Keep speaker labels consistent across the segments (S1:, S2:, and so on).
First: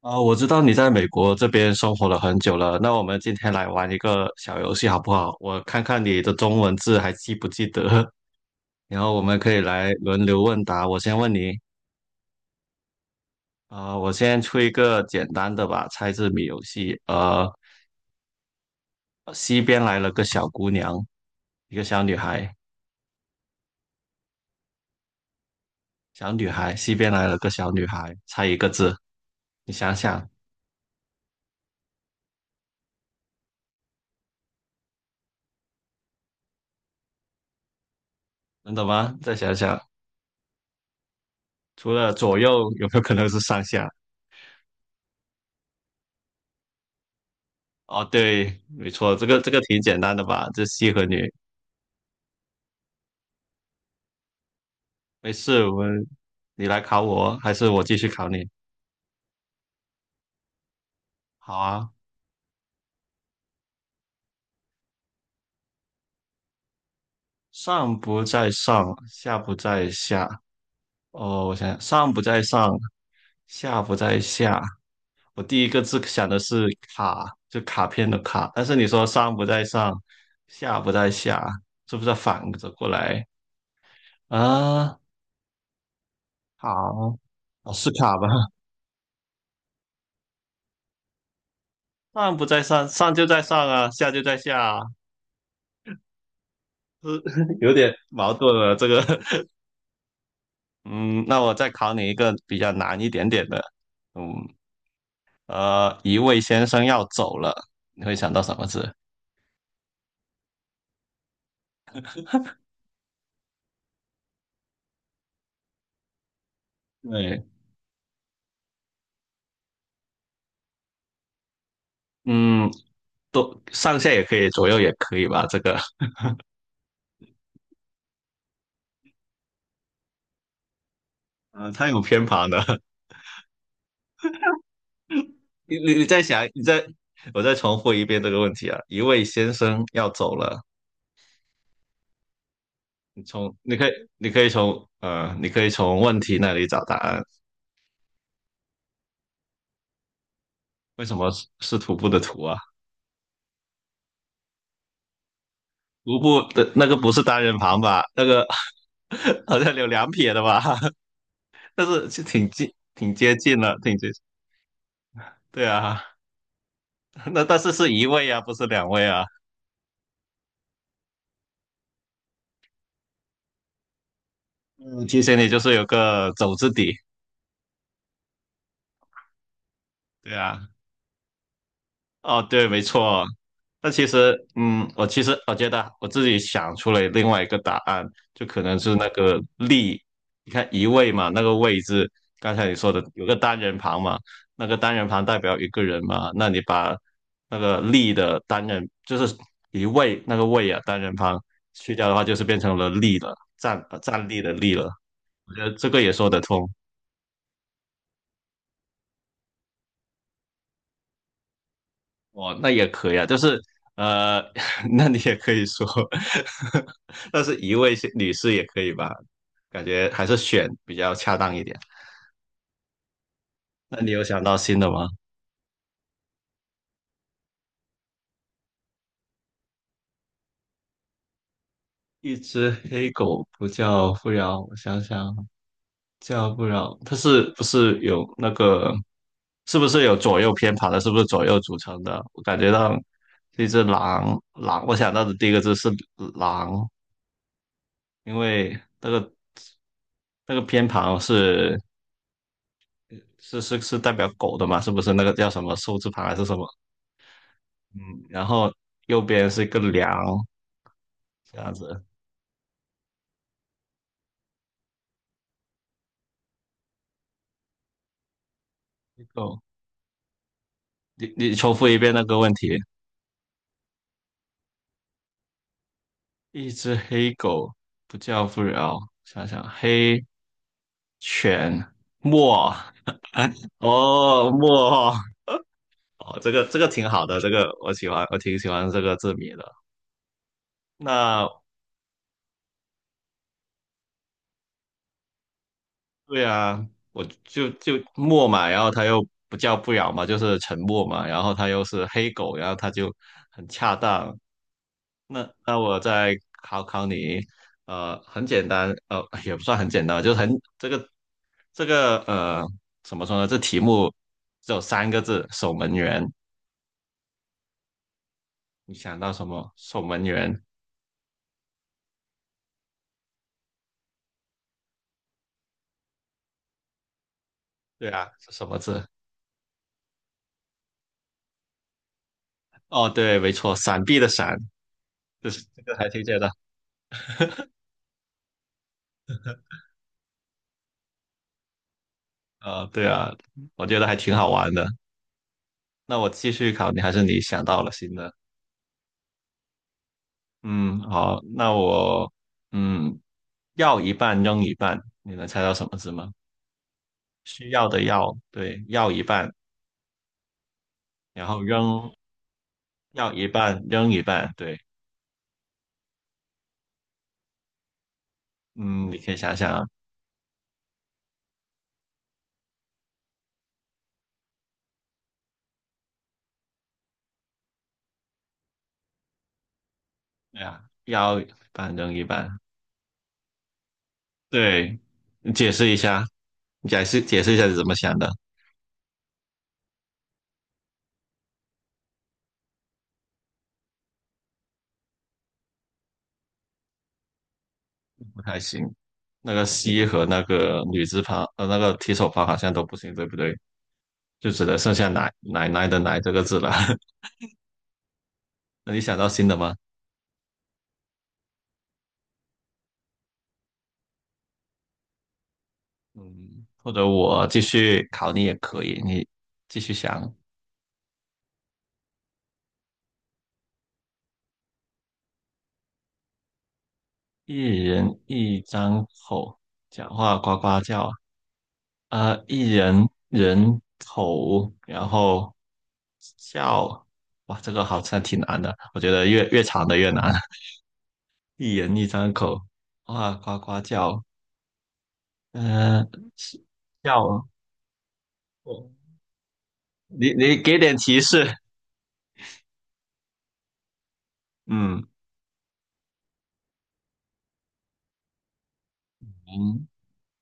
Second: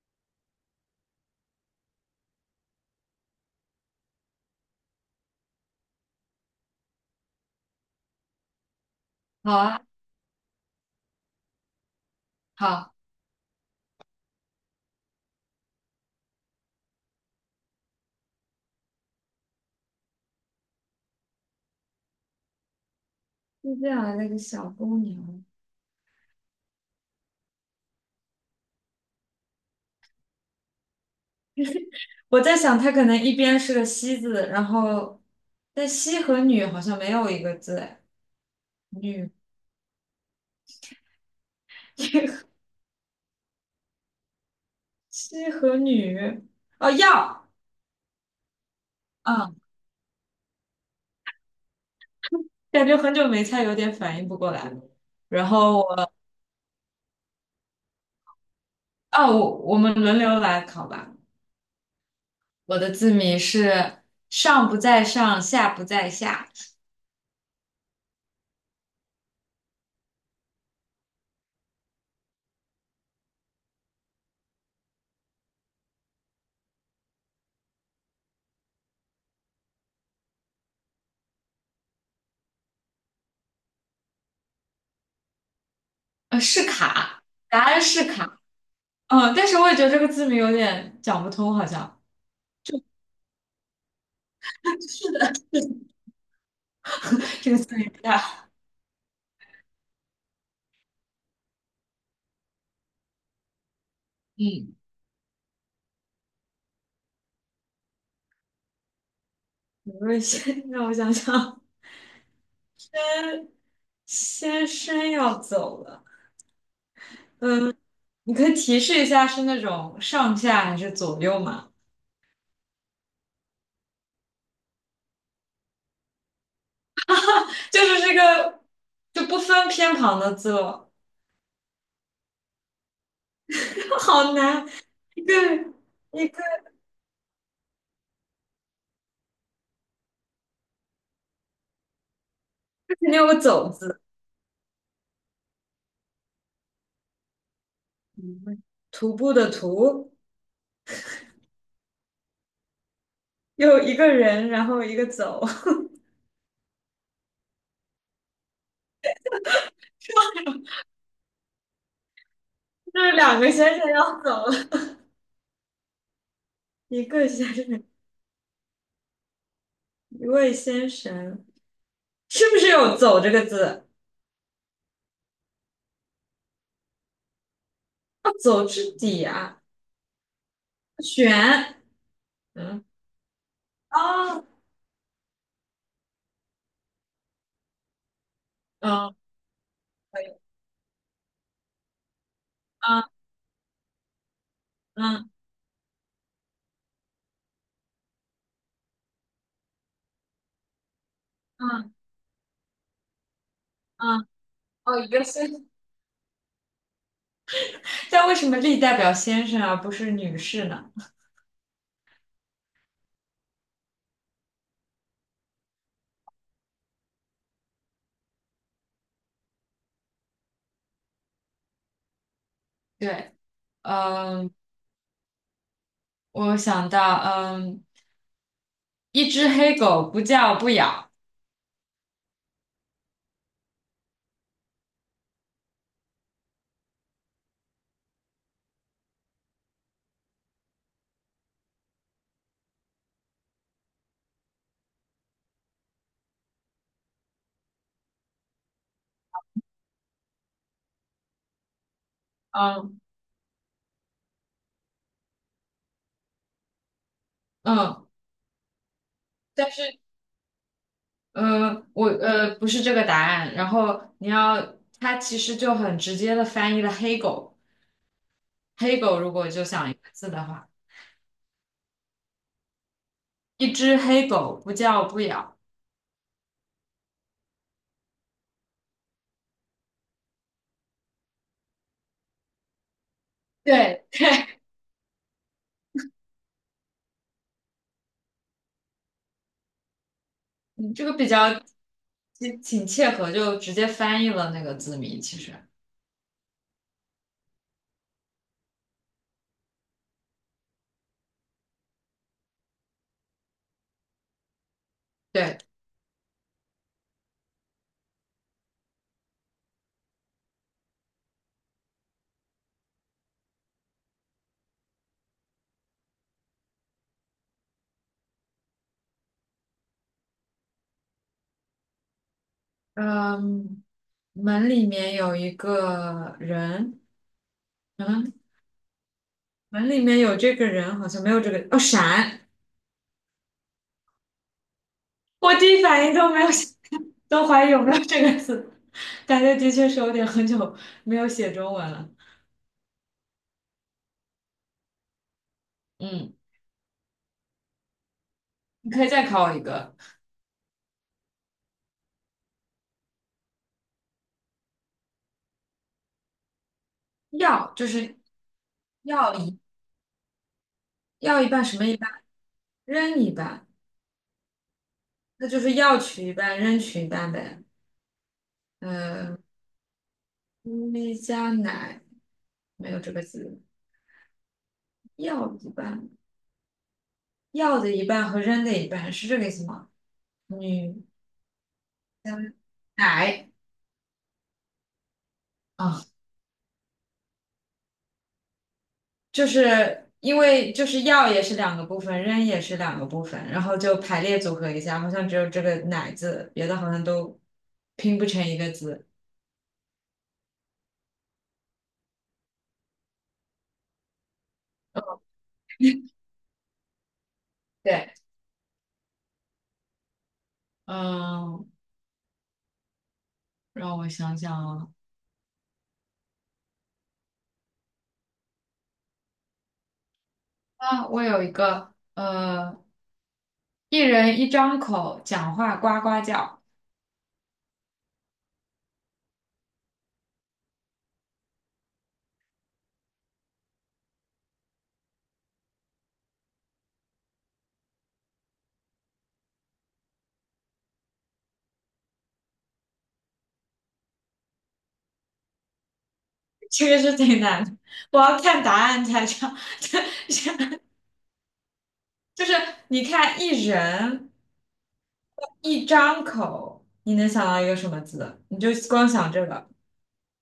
S1: 啊、我知道你在美国这边生活了很久了，那我们今天来玩一个小游戏好不好？我看看你的中文字还记不记得，然后我们可
S2: 好
S1: 以
S2: 啊。
S1: 来轮流问答。我先问你，
S2: 好。
S1: 啊、我先出一个简单的吧，猜字谜游戏。西边来了个小姑娘，一个小女孩，
S2: 就这样的那个小公牛。
S1: 小女孩，西边来了个小女孩，猜一个字。你想想，
S2: 我在想它可能一边是个西字，然后但西和女好像没有一个字哎。
S1: 能懂吗？
S2: 女。
S1: 再想想，除了左 右，有没有可能是上下？
S2: 西和女。哦要。
S1: 哦，对，没错，这个这
S2: 嗯。
S1: 个挺简单的吧？这西和女，
S2: 感觉很久没猜，有点反应不过来了。
S1: 没
S2: 然
S1: 事，我
S2: 后
S1: 们
S2: 我。
S1: 你来考我，还是我继续考你？
S2: 哦，我们轮流来考吧。
S1: 好啊，
S2: 我的字谜是上不在上，下不在下。
S1: 上不在上，下不在下。哦，我想想，上不在上，下不在下。我第一个字想的是卡，就卡片的卡，但是你说上不在上，下不在下，是不是反着过来啊？
S2: 是
S1: 好，
S2: 卡，答
S1: 哦，
S2: 案
S1: 是
S2: 是
S1: 卡吧？
S2: 卡。嗯，但是我也觉得这个字谜有点讲不通，好像。
S1: 上不在上，上就在上啊，下就在下啊。
S2: 这个
S1: 有
S2: 词语
S1: 点
S2: 不
S1: 矛
S2: 大。
S1: 盾了。这个，嗯，那我再考你一个比较难一点点的，嗯，
S2: 嗯。
S1: 一位先生要走了，你会想到什么字？
S2: 我位先让我想想。先。先生要走了。
S1: 对，
S2: 你可以提示一下是那种上下还是左右嘛？
S1: 嗯，都上下也可以，左右也可以吧？这个，
S2: 就是这个。就不分偏旁的字了。
S1: 嗯，它有偏旁的。
S2: 好难。一个。
S1: 你再
S2: 一个。
S1: 想，你再，我再重复一遍这个问题啊。一位先生要走了，
S2: 肯定
S1: 你
S2: 有个
S1: 从
S2: 走
S1: 你可以
S2: 字。
S1: 你可以从呃，你可以从问题那里找答案。
S2: 嗯徒步的徒。
S1: 为什么是徒步的徒啊？
S2: 又一个人，然后一个走。
S1: 徒步的那个不是单人旁吧？那个 好像有两撇的吧？但是就挺近，
S2: 就是
S1: 挺接
S2: 两个
S1: 近了，
S2: 先生
S1: 挺接
S2: 要
S1: 近。
S2: 走了。
S1: 对啊，
S2: 一个
S1: 那
S2: 先
S1: 但是
S2: 生。
S1: 是一位啊，不是两位啊。
S2: 一位先生。是不是有走这个字？
S1: 嗯，提醒你就是有个走字底。
S2: 要走至底啊。
S1: 对啊，
S2: 选。
S1: 哦，对，没
S2: 嗯。
S1: 错。那其实，
S2: 哦。
S1: 嗯，我其实我觉得啊我自己想出了另外一个答案，就可能是那
S2: 嗯。
S1: 个力。
S2: 可以。
S1: 你看一位嘛，那个位字，刚才你说的
S2: 嗯
S1: 有个单人旁嘛，那个单人旁
S2: 嗯
S1: 代表一个人嘛，那你把那个力的单人就是一位那个位啊，单人旁
S2: 嗯
S1: 去掉的话，就是变成了力了，站
S2: 嗯，
S1: 站立的立了。
S2: 哦，一个先，
S1: 我觉
S2: 生。
S1: 得这个也说得通。
S2: 但为什么力代表先生而不是女士呢？
S1: 哦，那也可以啊，呃，那你也可以说，但是一位女士也可以吧？感觉还是选比较恰当一点。
S2: 对。
S1: 那你有想
S2: 嗯。
S1: 到新的吗？
S2: 我想到，嗯，一只黑狗不叫不咬。
S1: 一只黑狗不叫不饶，我想想，叫不饶，它是不是有那个，是不是有左右偏旁的？是不是左右组成的？我感觉到这只狼，狼，我想到的第一个字是狼，因为那个那个偏旁是。
S2: 嗯。
S1: 是代表狗的嘛？是不是那个叫什么寿字旁还是什么？嗯，
S2: 嗯。
S1: 然后右边是一
S2: 但
S1: 个
S2: 是，
S1: 梁，这样
S2: 呃
S1: 子。
S2: 我呃不是这个答案，然后你要，它其实就很直接的翻译了黑狗。黑狗
S1: 黑
S2: 如果
S1: 狗，
S2: 就想一个字的话，
S1: 你你重复一遍那个问题。
S2: 一只黑狗不叫不咬。
S1: 一只黑狗不叫不了。想想黑犬墨，
S2: 对。
S1: 哦墨，哦这个挺好的，这个我喜欢，我挺喜欢这个字谜的。
S2: 这个比
S1: 那
S2: 较挺挺切合，就直接翻译了那个字谜。其实。
S1: 对啊，我就就默嘛，然后他又不叫不咬嘛，就是沉默嘛，然后他又是黑狗，然后他就很恰当。那
S2: 对。
S1: 那我再考考你，呃，很简单，呃，也不算很简单，就是很这个这个呃，怎么说呢？这题目只有三个字，守门员。你想到什么？守门员？
S2: 嗯。门里面有一个人。
S1: 对啊，
S2: 嗯。
S1: 是什么字？
S2: 门里面有这个人，好像没有这个。哦，闪。
S1: 哦，对，没错，闪避的闪，就
S2: 我
S1: 是
S2: 第
S1: 这
S2: 一
S1: 个
S2: 反
S1: 还
S2: 应
S1: 挺
S2: 都
S1: 简
S2: 没
S1: 单。
S2: 有想。 都怀疑 有没有这个字。感觉的确是有点很久没有写中文了。
S1: 呃，对啊，我觉得还挺好玩的。那我
S2: 嗯。
S1: 继续考你，还是你想到了新的？
S2: 你可以再考我一个。
S1: 嗯，好，那我嗯，要一半扔一半，你能猜到什么字吗？需
S2: 要
S1: 要
S2: 就
S1: 的
S2: 是。
S1: 要，对，要一
S2: 要
S1: 半，
S2: 一要
S1: 然
S2: 一
S1: 后
S2: 半什么一半。
S1: 扔，
S2: 扔一
S1: 要一
S2: 半。
S1: 半，扔一半，对，
S2: 那就是要取一半，扔取一半呗。
S1: 嗯，你可以
S2: 嗯、
S1: 想想啊，
S2: 咪加奶没有这个字。药一半。药的一半和扔的一半是这个意思吗？
S1: 对啊，
S2: 女。
S1: 要一半扔一
S2: 加
S1: 半，
S2: 奶。
S1: 对，啊，你解释一
S2: 啊。
S1: 下，你解释一下是怎么想的，
S2: 就是因为就是药也是两个部分，扔也是两个部分，然后就排列组合一下，好像只有这个奶字，别的好像都拼不
S1: 不
S2: 成
S1: 太
S2: 一个
S1: 行。
S2: 字。
S1: 那个西和那个女字旁，呃，那个提手旁好像都不行，对不对？就只能剩下奶奶奶的奶这个字了。
S2: 对。
S1: 那你想到新的吗？
S2: 嗯。让我想想。啊。
S1: 嗯，或者我继续考你也可以，你继续想。
S2: 啊，我有一个，一人一张口，讲话呱呱叫。
S1: 一人一张口，讲话呱呱叫。呃，一人人口，然后叫。哇，这个好像挺难的，我觉得越长的越难。一人一张口，哇，呱呱叫。呃，是
S2: 这个是挺
S1: 叫，
S2: 难的，我要看答
S1: 哦
S2: 案才知道。
S1: 你你给点提示。
S2: 就是。你看一人
S1: 嗯，
S2: 一张口，你能想到一个什么字？你就光想这个。
S1: 人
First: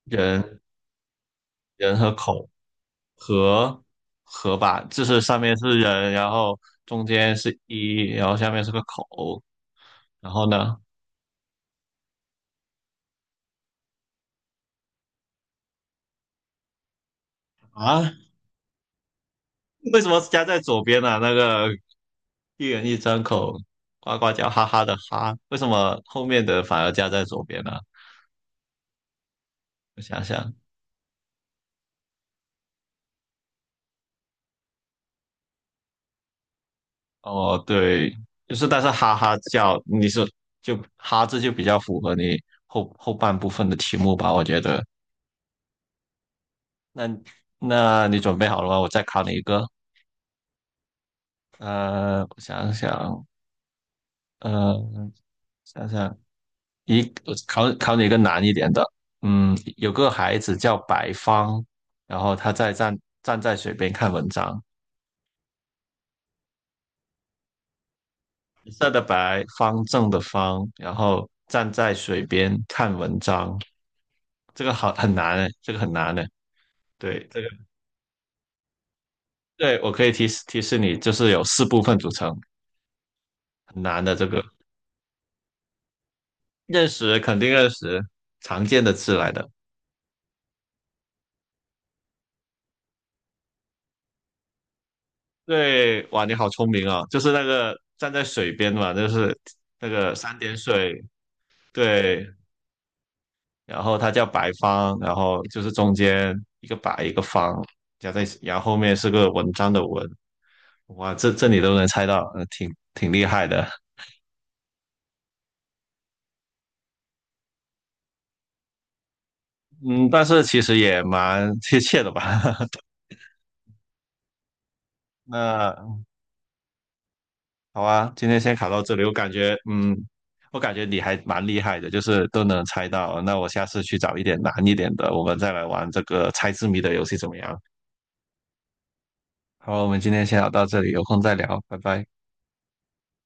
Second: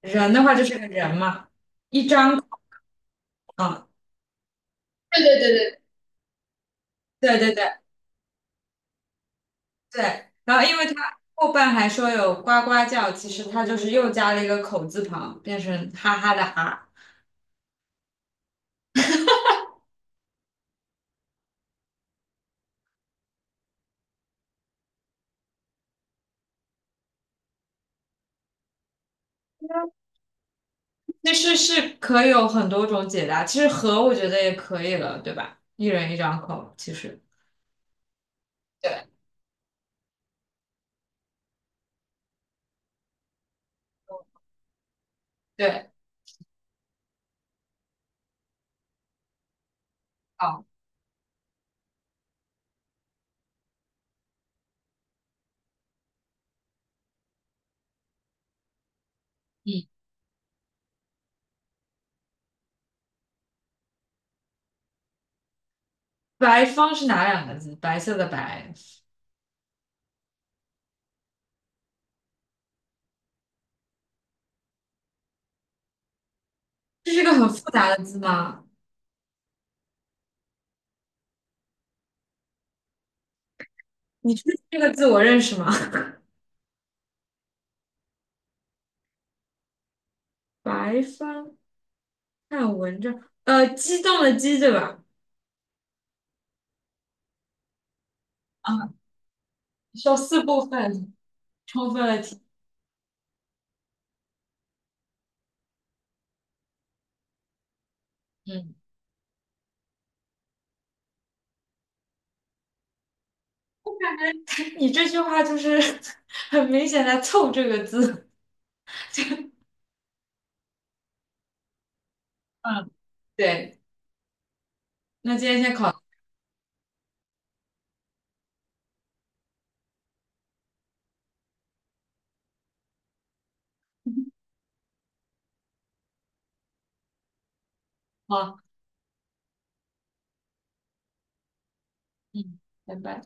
S2: 人的话
S1: 人
S2: 就是个人嘛。
S1: 人和口。河
S2: 啊？
S1: 河吧，就是
S2: 对
S1: 上
S2: 对
S1: 面
S2: 对
S1: 是
S2: 对。
S1: 人，然后中间
S2: 对对
S1: 是
S2: 对。
S1: 一，然后下面是个口，
S2: 对。
S1: 然后
S2: 然后
S1: 呢？
S2: 因为他后半还说有呱呱叫，其实他就是又加了一个口字旁，变成哈哈的哈。
S1: 啊，为什么加在左边呢、那个一人一张口，呱呱叫，哈哈的哈，为什么后面的反而加在左边呢、我想想，
S2: 那是是可以有很多种解答，其实和我觉得也可以了，对吧？一人一张口，其实
S1: 哦，对，就是但是
S2: 对。
S1: 哈哈叫，你说就哈字就比较符合你后半部分的题目吧，我觉得。
S2: 对。
S1: 那那你准备好了吗？我再考你一个。
S2: 哦。
S1: 呃，我想想，呃，想想一考考你一个难一点的，嗯，
S2: 嗯。
S1: 有个孩子叫白方，然后他在站在水边看文章，
S2: 白方是哪两个字？白色的
S1: 白
S2: 白。
S1: 色的白，方正的方，然后站在水边看文章，这个好很难诶，这个很难诶，
S2: 这是
S1: 对，
S2: 个
S1: 这个
S2: 很复杂的字吗？
S1: 对我可以提示提示你，就是有四部分组成，很难的这
S2: 你
S1: 个，
S2: 确定这个字我认识吗？
S1: 认识肯定认识，常见的字来的。
S2: 白帆。看文章，激动的激，对吧？
S1: 对，哇，你好聪明啊！就是那个站在水边嘛，
S2: 啊，
S1: 就是那
S2: 需
S1: 个
S2: 要
S1: 三
S2: 四
S1: 点
S2: 部
S1: 水，
S2: 分，充分了
S1: 对，
S2: 题。
S1: 然后它叫白方，然后就是中间一个白一个方，加在，然后
S2: 嗯。
S1: 后面是个文章的文，哇，这这你都能猜到，挺厉害的，
S2: 你这句话就是 很明显在凑这个字。
S1: 嗯，但是其实也蛮贴切的吧？
S2: 嗯。对。那今天先考。
S1: 那好啊，今天先考到这里，我感觉，嗯，我感觉你还蛮厉害的，就是都能猜到。那我下次去找一点难一点的，我们再来玩这个猜字谜的游戏怎么样？
S2: 好。
S1: 好，我们今天先聊到这里，有空再聊，拜拜。
S2: 嗯。拜拜。